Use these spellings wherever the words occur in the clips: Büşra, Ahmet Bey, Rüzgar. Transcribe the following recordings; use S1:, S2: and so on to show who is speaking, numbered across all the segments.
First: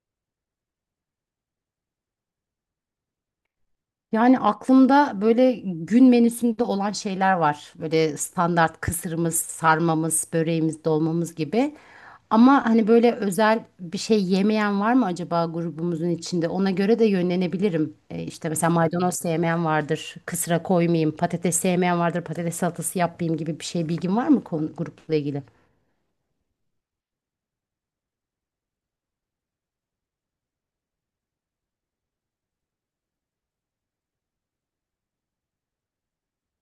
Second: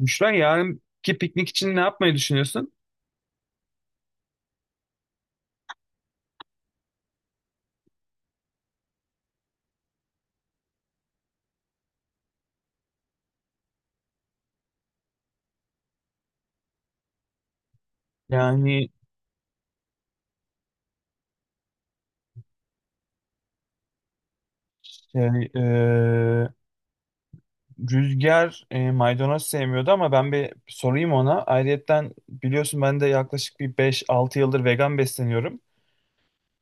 S1: Büşra yarınki piknik için ne yapmayı düşünüyorsun?
S2: Yani aklımda böyle gün menüsünde olan şeyler var. Böyle standart kısırımız, sarmamız, böreğimiz, dolmamız gibi. Ama hani böyle özel bir şey yemeyen var mı acaba grubumuzun içinde? Ona göre de yönlenebilirim. İşte mesela
S1: Yani
S2: maydanoz sevmeyen vardır, kısra koymayayım, patates sevmeyen vardır, patates salatası yapmayayım gibi bir şey bilgin var mı konu, grupla ilgili?
S1: şey, Rüzgar maydanoz sevmiyordu ama ben bir sorayım ona. Ayrıyetten biliyorsun ben de yaklaşık bir 5-6 yıldır vegan besleniyorum.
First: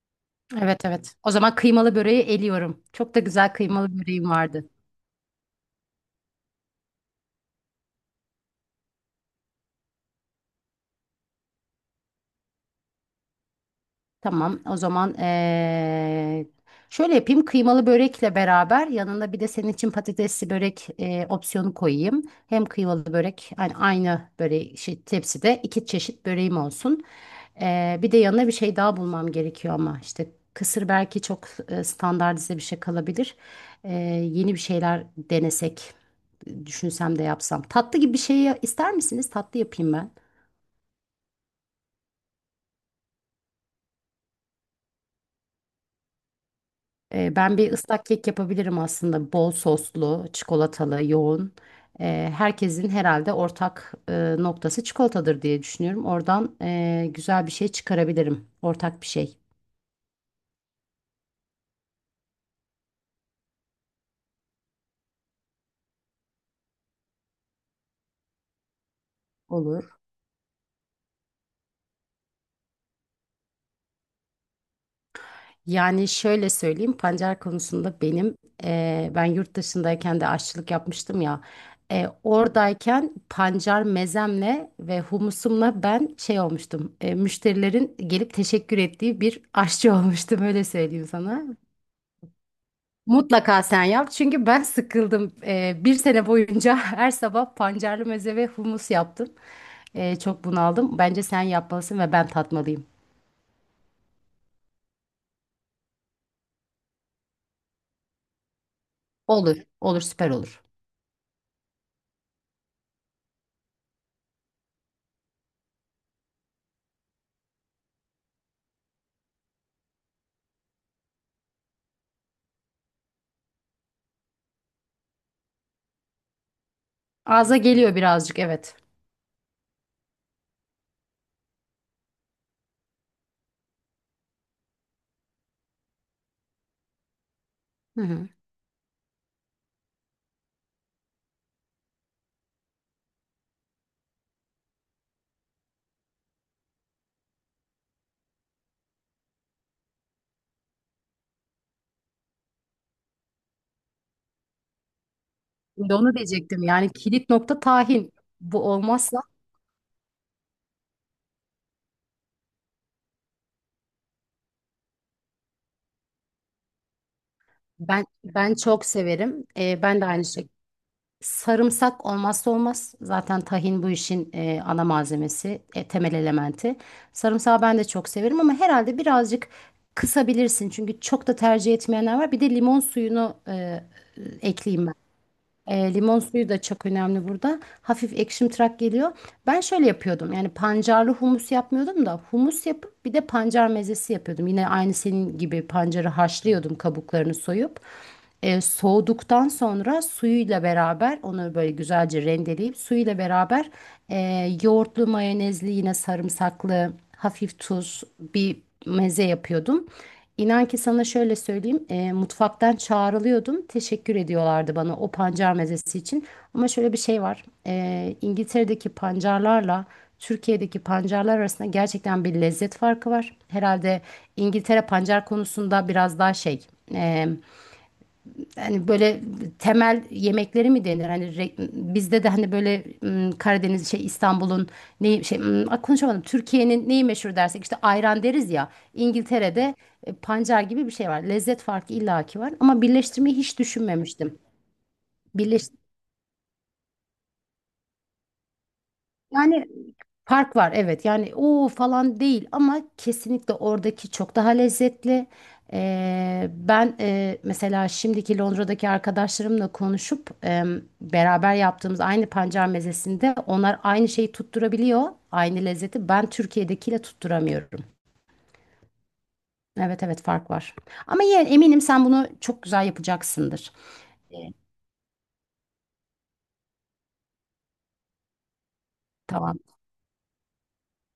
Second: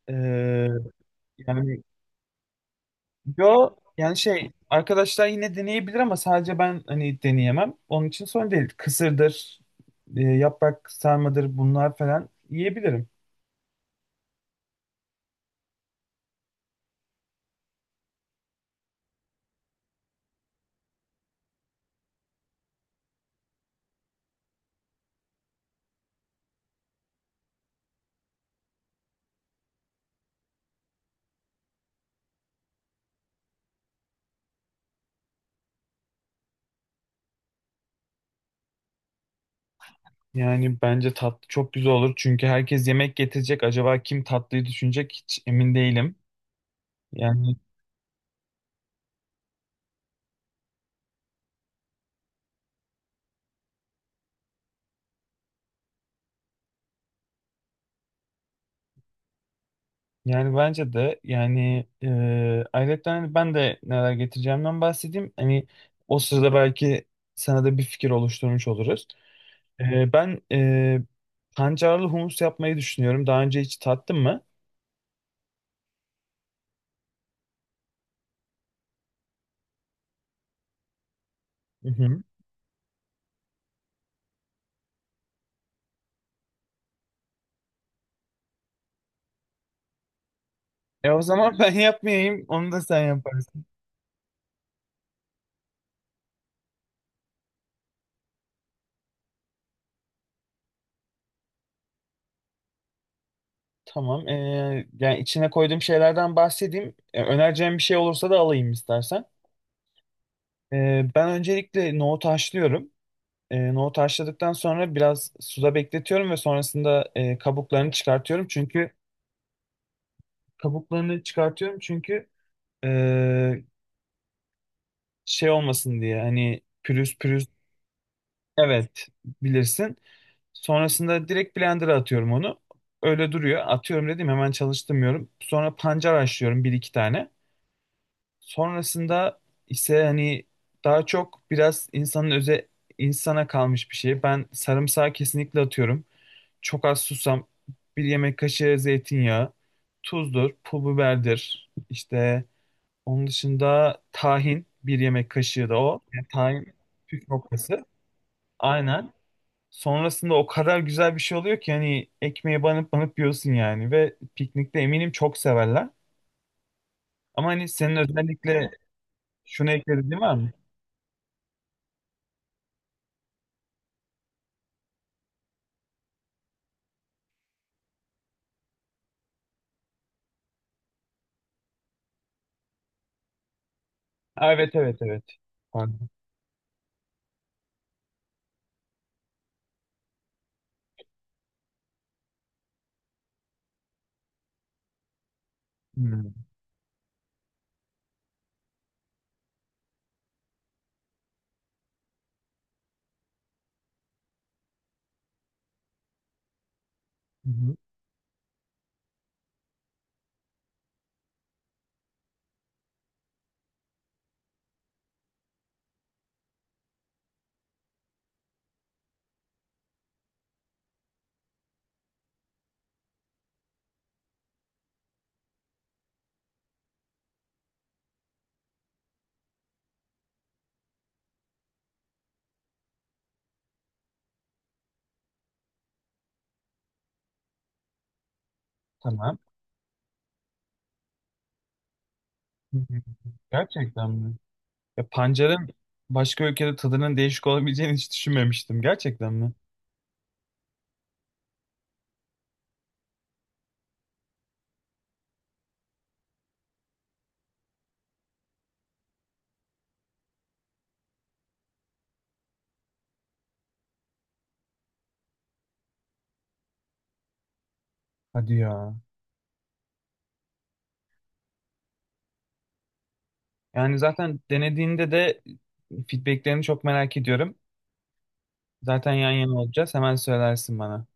S1: Eee,
S2: Evet, evet. O zaman
S1: yani
S2: kıymalı böreği eliyorum. Çok da güzel
S1: yo
S2: kıymalı
S1: yani
S2: böreğim
S1: şey
S2: vardı.
S1: arkadaşlar yine deneyebilir ama sadece ben hani deneyemem. Onun için sorun değil. Kısırdır, yaprak sarmadır bunlar falan yiyebilirim.
S2: Tamam, o zaman şöyle yapayım. Kıymalı börekle beraber yanında bir de senin için patatesli börek opsiyonu koyayım. Hem kıymalı börek yani aynı böreği şey, tepside iki çeşit böreğim olsun. Bir de yanına bir şey daha bulmam gerekiyor ama işte kısır belki çok standartize bir şey kalabilir. Eee, Yeni bir şeyler denesek, düşünsem de yapsam. Tatlı gibi bir şey ister misiniz? Tatlı yapayım ben.
S1: Yani bence tatlı çok güzel olur. Çünkü herkes yemek getirecek. Acaba kim tatlıyı düşünecek hiç emin değilim. Yani
S2: Ben bir ıslak kek yapabilirim aslında. Bol soslu, çikolatalı, yoğun. Herkesin herhalde ortak noktası çikolatadır diye düşünüyorum. Oradan güzel bir şey çıkarabilirim. Ortak bir şey
S1: yani, bence de yani ayrıca hani ben de neler getireceğimden bahsedeyim. Hani o sırada belki sana da bir fikir oluşturmuş oluruz.
S2: olur.
S1: Ben pancarlı humus yapmayı düşünüyorum. Daha önce hiç tattın mı?
S2: Yani şöyle söyleyeyim, pancar konusunda ben yurt dışındayken de aşçılık yapmıştım ya.
S1: Hı
S2: E,
S1: hı.
S2: oradayken pancar mezemle ve humusumla ben şey olmuştum. Müşterilerin gelip teşekkür ettiği bir aşçı olmuştum öyle söyleyeyim
S1: O
S2: sana.
S1: zaman ben yapmayayım. Onu da sen
S2: Mutlaka
S1: yaparsın.
S2: sen yap çünkü ben sıkıldım. Bir sene boyunca her sabah pancarlı meze ve humus yaptım. Çok bunaldım. Bence sen yapmalısın ve ben tatmalıyım.
S1: Tamam. Yani içine koyduğum şeylerden bahsedeyim. Önereceğim bir şey olursa da alayım istersen.
S2: Olur, olur, süper olur.
S1: Ben öncelikle nohutu haşlıyorum. Nohutu haşladıktan sonra biraz suda bekletiyorum ve sonrasında kabuklarını çıkartıyorum. Çünkü kabuklarını çıkartıyorum, çünkü e, şey olmasın diye, hani pürüz pürüz,
S2: Ağza geliyor birazcık, evet.
S1: evet, bilirsin. Sonrasında direkt blender'a atıyorum onu. Öyle duruyor. Atıyorum dedim, hemen çalıştırmıyorum. Sonra pancar haşlıyorum bir iki tane.
S2: Hı hı.
S1: Sonrasında ise hani daha çok biraz insanın öze insana kalmış bir şey. Ben sarımsağı kesinlikle atıyorum. Çok az susam, bir yemek kaşığı zeytinyağı, tuzdur, pul biberdir. İşte onun dışında tahin bir yemek kaşığı da
S2: Şimdi
S1: o.
S2: onu
S1: Yani
S2: diyecektim.
S1: tahin
S2: Yani
S1: püf
S2: kilit nokta
S1: noktası.
S2: tahin. Bu
S1: Aynen.
S2: olmazsa
S1: Sonrasında o kadar güzel bir şey oluyor ki hani ekmeğe banıp banıp yiyorsun yani, ve piknikte eminim çok severler. Ama hani senin
S2: ben
S1: özellikle
S2: çok severim.
S1: şunu
S2: Ben de
S1: eklediğin
S2: aynı
S1: var mı?
S2: şekilde. Sarımsak olmazsa olmaz. Zaten tahin bu işin ana malzemesi, temel elementi. Sarımsağı ben de çok severim ama herhalde birazcık kısabilirsin. Çünkü çok da tercih etmeyenler var. Bir de limon suyunu
S1: Ha, evet,
S2: ekleyeyim,
S1: evet, evet. Pardon.
S2: limon suyu da çok önemli burada. Hafif ekşimtırak geliyor. Ben şöyle yapıyordum. Yani pancarlı humus yapmıyordum da humus yapıp bir de pancar mezesi yapıyordum. Yine aynı senin gibi pancarı
S1: Hmm.
S2: haşlıyordum kabuklarını soyup. Soğuduktan sonra suyuyla beraber onu böyle güzelce rendeleyip suyuyla beraber, yoğurtlu, mayonezli, yine sarımsaklı,
S1: Hı
S2: hafif
S1: hı.
S2: tuz bir meze yapıyordum. İnan ki sana şöyle söyleyeyim, mutfaktan çağrılıyordum. Teşekkür ediyorlardı bana o pancar mezesi için. Ama şöyle bir şey var. E, İngiltere'deki pancarlarla Türkiye'deki pancarlar arasında gerçekten bir lezzet farkı var. Herhalde İngiltere pancar konusunda biraz daha şey, e, yani böyle temel yemekleri mi denir? Hani bizde de hani böyle, Karadeniz şey, İstanbul'un neyi, ah, konuşamadım. Türkiye'nin neyi meşhur dersek işte ayran deriz ya.
S1: Tamam.
S2: İngiltere'de pancar gibi bir şey var. Lezzet farkı illaki var
S1: Hı
S2: ama
S1: hı.
S2: birleştirmeyi hiç
S1: Gerçekten mi?
S2: düşünmemiştim.
S1: Ya pancarın başka ülkede tadının değişik olabileceğini hiç düşünmemiştim. Gerçekten mi?
S2: Fark var, evet, yani o falan değil ama kesinlikle oradaki çok daha lezzetli. Mesela şimdiki Londra'daki arkadaşlarımla konuşup, beraber yaptığımız aynı pancar mezesinde onlar aynı şeyi tutturabiliyor, aynı lezzeti. Ben Türkiye'dekiyle tutturamıyorum.
S1: Hadi ya.
S2: Evet, evet, fark var. Ama yine eminim sen bunu çok güzel yapacaksındır.
S1: Yani
S2: E,
S1: zaten denediğinde de feedbacklerini çok merak ediyorum. Zaten yan yana
S2: Tamam,
S1: olacağız. Hemen söylersin bana.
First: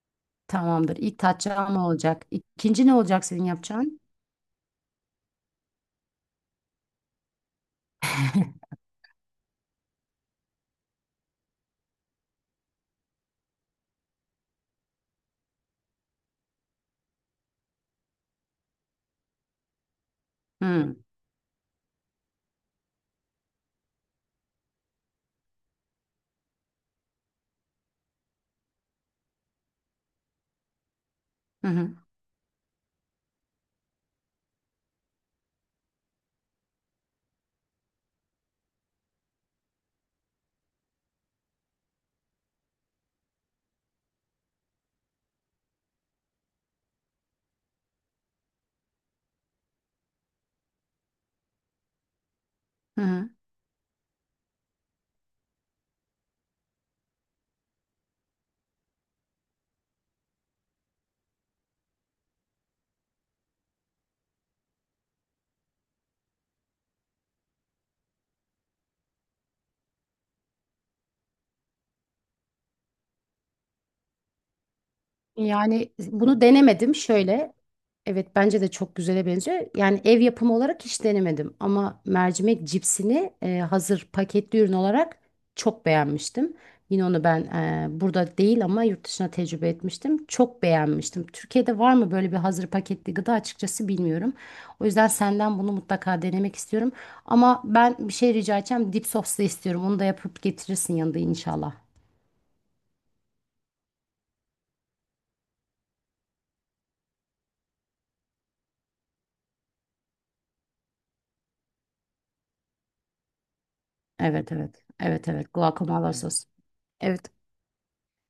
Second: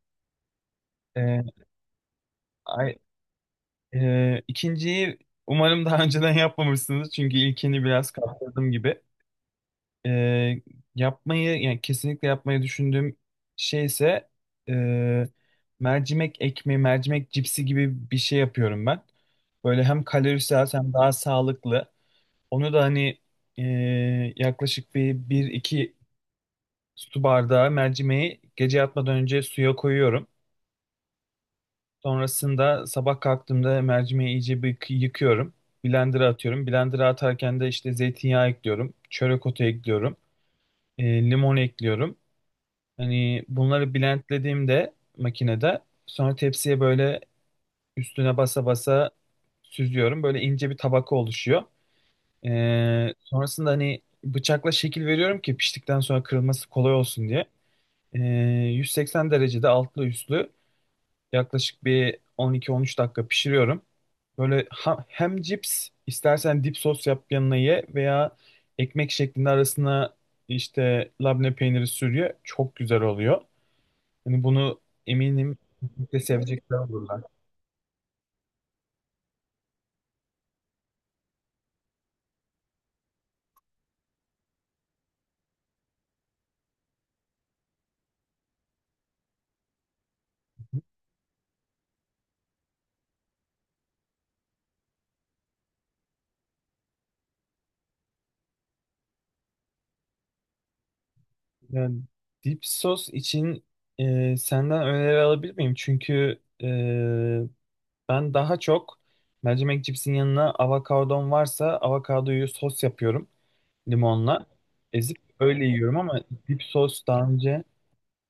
S2: tamamdır. İlk
S1: Ee,
S2: tatçağın ne olacak? İkinci ne
S1: Ay,
S2: olacak senin yapacağın?
S1: ikinciyi umarım daha önceden yapmamışsınız. Çünkü ilkini biraz kaptırdım gibi. e, Yapmayı yani kesinlikle yapmayı düşündüğüm şey ise e, mercimek ekmeği, mercimek cipsi gibi bir şey yapıyorum ben. Böyle hem kalorisi az hem
S2: Hı
S1: daha sağlıklı. Onu da hani e, yaklaşık bir iki su bardağı mercimeği gece yatmadan önce suya koyuyorum.
S2: hı hı.
S1: Sonrasında sabah kalktığımda mercimeği iyice bir yıkıyorum. Blender'a atıyorum. Blender'a atarken de işte zeytinyağı ekliyorum. Çörek otu ekliyorum. e, Limon ekliyorum. Hani bunları blendlediğimde makinede sonra tepsiye böyle üstüne basa basa süzüyorum. Böyle ince bir tabaka oluşuyor.
S2: Hı.
S1: Sonrasında hani bıçakla şekil veriyorum ki piştikten sonra kırılması kolay olsun diye. Ee, 180 derecede altlı üstlü yaklaşık bir 12-13 dakika pişiriyorum. Böyle hem cips istersen dip sos yap yanına ye, veya ekmek şeklinde arasına işte labne peyniri sürüyor. Çok güzel oluyor. Hani bunu eminim
S2: Yani
S1: çok da
S2: bunu
S1: sevecekler
S2: denemedim
S1: olurlar.
S2: şöyle. Evet bence de çok güzele benziyor. Yani ev yapımı olarak hiç denemedim ama mercimek cipsini hazır paketli ürün olarak çok beğenmiştim. Yine onu ben, burada değil ama yurt dışına tecrübe etmiştim. Çok beğenmiştim. Türkiye'de var mı böyle bir hazır paketli gıda açıkçası bilmiyorum. O yüzden senden bunu mutlaka denemek istiyorum. Ama ben bir şey rica edeceğim. Dip soslu istiyorum. Onu da yapıp getirirsin yanında inşallah.
S1: Yani dip sos için senden öneri alabilir miyim? Çünkü ben daha çok mercimek cipsin yanına avokadom varsa avokadoyu sos yapıyorum limonla.
S2: Evet, evet.
S1: Ezip
S2: Evet, evet.
S1: öyle yiyorum
S2: Guacamole
S1: ama
S2: sos.
S1: dip sos
S2: Evet.
S1: daha önce...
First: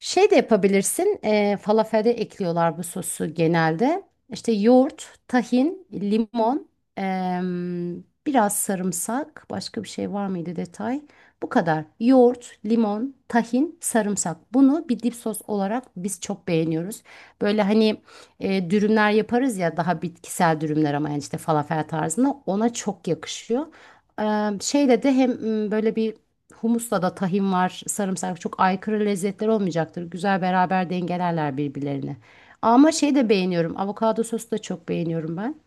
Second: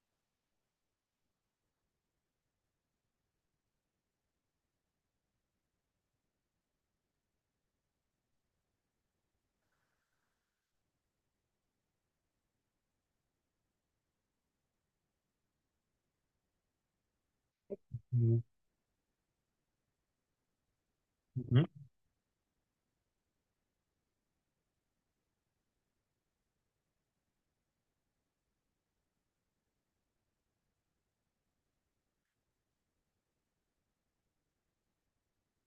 S2: Şey de yapabilirsin. E, falafelde ekliyorlar bu sosu genelde. İşte yoğurt, tahin, limon, biraz sarımsak. Başka bir şey var mıydı detay? Bu kadar. Yoğurt, limon, tahin, sarımsak. Bunu bir dip sos olarak biz çok beğeniyoruz. Böyle hani
S1: Hı
S2: e, dürümler yaparız ya, daha bitkisel dürümler, ama yani işte
S1: hı.
S2: falafel tarzında ona çok yakışıyor. Şeyle de hem, böyle bir humusla da tahin var, sarımsak, çok aykırı lezzetler olmayacaktır. Güzel beraber dengelerler birbirlerini. Ama şey de beğeniyorum. Avokado sosu da çok beğeniyorum ben.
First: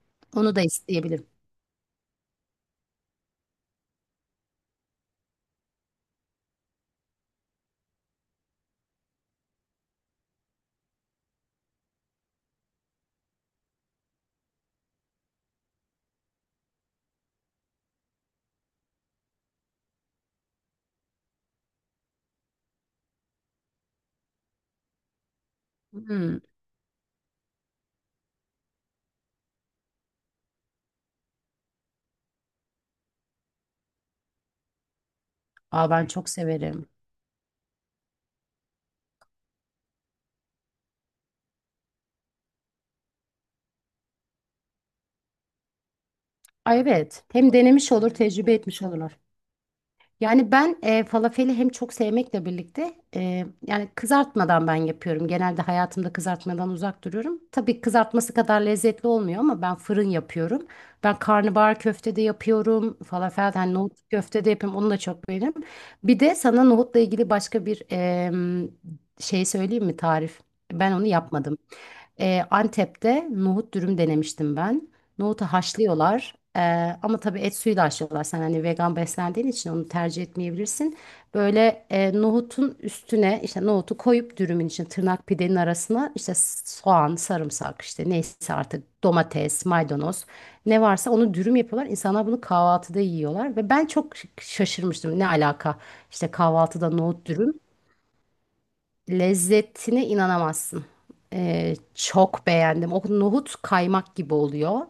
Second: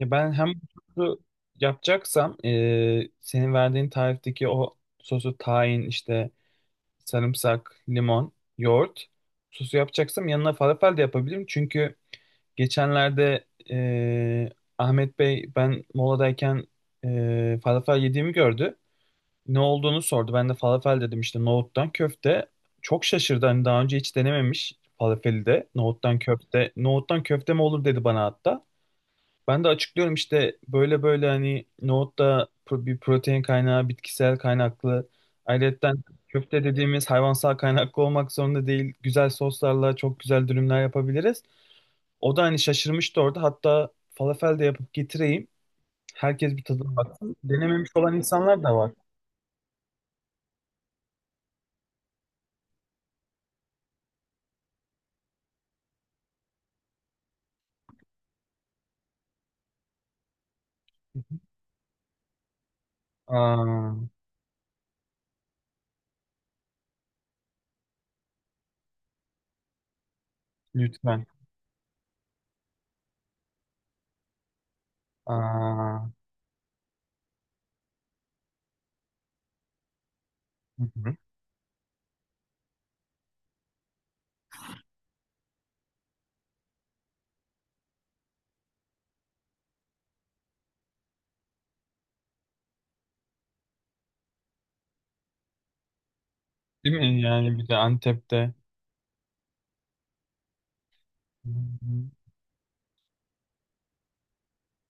S1: Ya ben hem
S2: Onu da
S1: sosu
S2: isteyebilirim.
S1: yapacaksam senin verdiğin tarifteki o sosu, tahin işte, sarımsak, limon, yoğurt. Sosu yapacaksam yanına falafel de yapabilirim. Çünkü geçenlerde e, Ahmet Bey ben moladayken falafel yediğimi gördü. Ne olduğunu sordu. Ben de falafel dedim, işte nohuttan köfte. Çok şaşırdı. Hani daha önce hiç denememiş falafeli de. Nohuttan
S2: Hmm.
S1: köfte. Nohuttan köfte mi olur dedi bana hatta. Ben de açıklıyorum işte, böyle böyle, hani nohutta bir protein kaynağı, bitkisel kaynaklı.
S2: Aa,
S1: Ayrıca
S2: ben çok
S1: köfte
S2: severim.
S1: dediğimiz hayvansal kaynaklı olmak zorunda değil. Güzel soslarla çok güzel dürümler yapabiliriz. O da hani şaşırmıştı orada. Hatta falafel de yapıp getireyim. Herkes bir
S2: Ay,
S1: tadına
S2: evet.
S1: baksın.
S2: Hem
S1: Denememiş
S2: denemiş olur,
S1: olan
S2: tecrübe
S1: insanlar da
S2: etmiş
S1: var.
S2: olurlar. Yani ben falafeli hem çok sevmekle birlikte, yani kızartmadan ben yapıyorum. Genelde hayatımda kızartmadan uzak duruyorum. Tabii kızartması kadar lezzetli olmuyor ama ben fırın yapıyorum. Ben karnabahar köfte de yapıyorum. Falafel yani nohut
S1: Aa,
S2: köfte de yapıyorum. Onu da çok beğeniyorum. Bir de sana nohutla ilgili başka bir şey söyleyeyim mi tarif? Ben onu
S1: lütfen.
S2: yapmadım. Antep'te nohut dürüm denemiştim ben. Nohutu
S1: Aa,
S2: haşlıyorlar. Ama tabii et suyuyla haşlıyorlar. Sen hani vegan beslendiğin için onu tercih
S1: hı
S2: etmeyebilirsin.
S1: hı.
S2: Böyle, nohutun üstüne işte nohutu koyup dürümün için tırnak pidenin arasına işte soğan, sarımsak, işte neyse artık, domates, maydanoz, ne varsa onu dürüm yapıyorlar. İnsanlar bunu kahvaltıda yiyorlar ve ben çok şaşırmıştım. Ne alaka? İşte kahvaltıda
S1: Değil mi?
S2: nohut
S1: Yani
S2: dürüm.
S1: bir de Antep'te.
S2: Lezzetine inanamazsın.
S1: Hı hı.
S2: Çok beğendim. O nohut kaymak gibi oluyor.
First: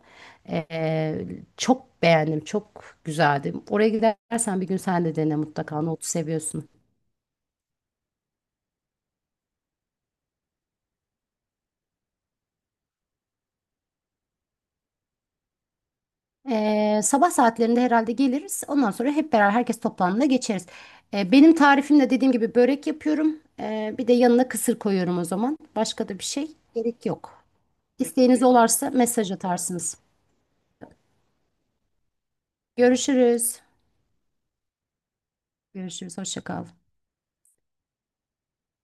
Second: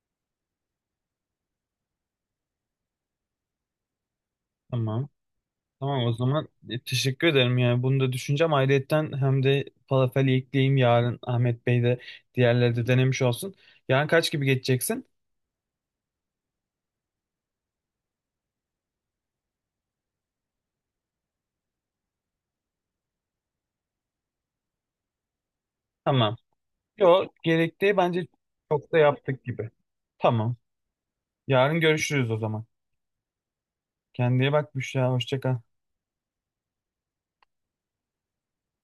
S2: Ee, Çok beğendim. Çok güzeldi. Oraya gidersen bir gün sen
S1: Tamam.
S2: de dene mutlaka.
S1: Tamam,
S2: Nohutu
S1: o zaman
S2: seviyorsun.
S1: teşekkür ederim yani bunu da düşüneceğim. Ayrıyetten hem de falafeli ekleyeyim, yarın Ahmet Bey de diğerleri de denemiş olsun. Yarın kaç gibi geçeceksin?
S2: Sabah saatlerinde herhalde geliriz. Ondan sonra hep beraber herkes toplandığında geçeriz. Benim tarifimle dediğim gibi börek yapıyorum. Bir de yanına kısır koyuyorum o zaman. Başka da bir
S1: Tamam.
S2: şey gerek
S1: Yok,
S2: yok.
S1: gerektiği bence
S2: İsteğiniz olarsa
S1: çok da
S2: mesaj
S1: yaptık gibi.
S2: atarsınız.
S1: Tamam. Yarın görüşürüz o zaman.
S2: Görüşürüz.
S1: Kendine iyi bak Büşra. Hoşça kal.
S2: Görüşürüz. Hoşça kal.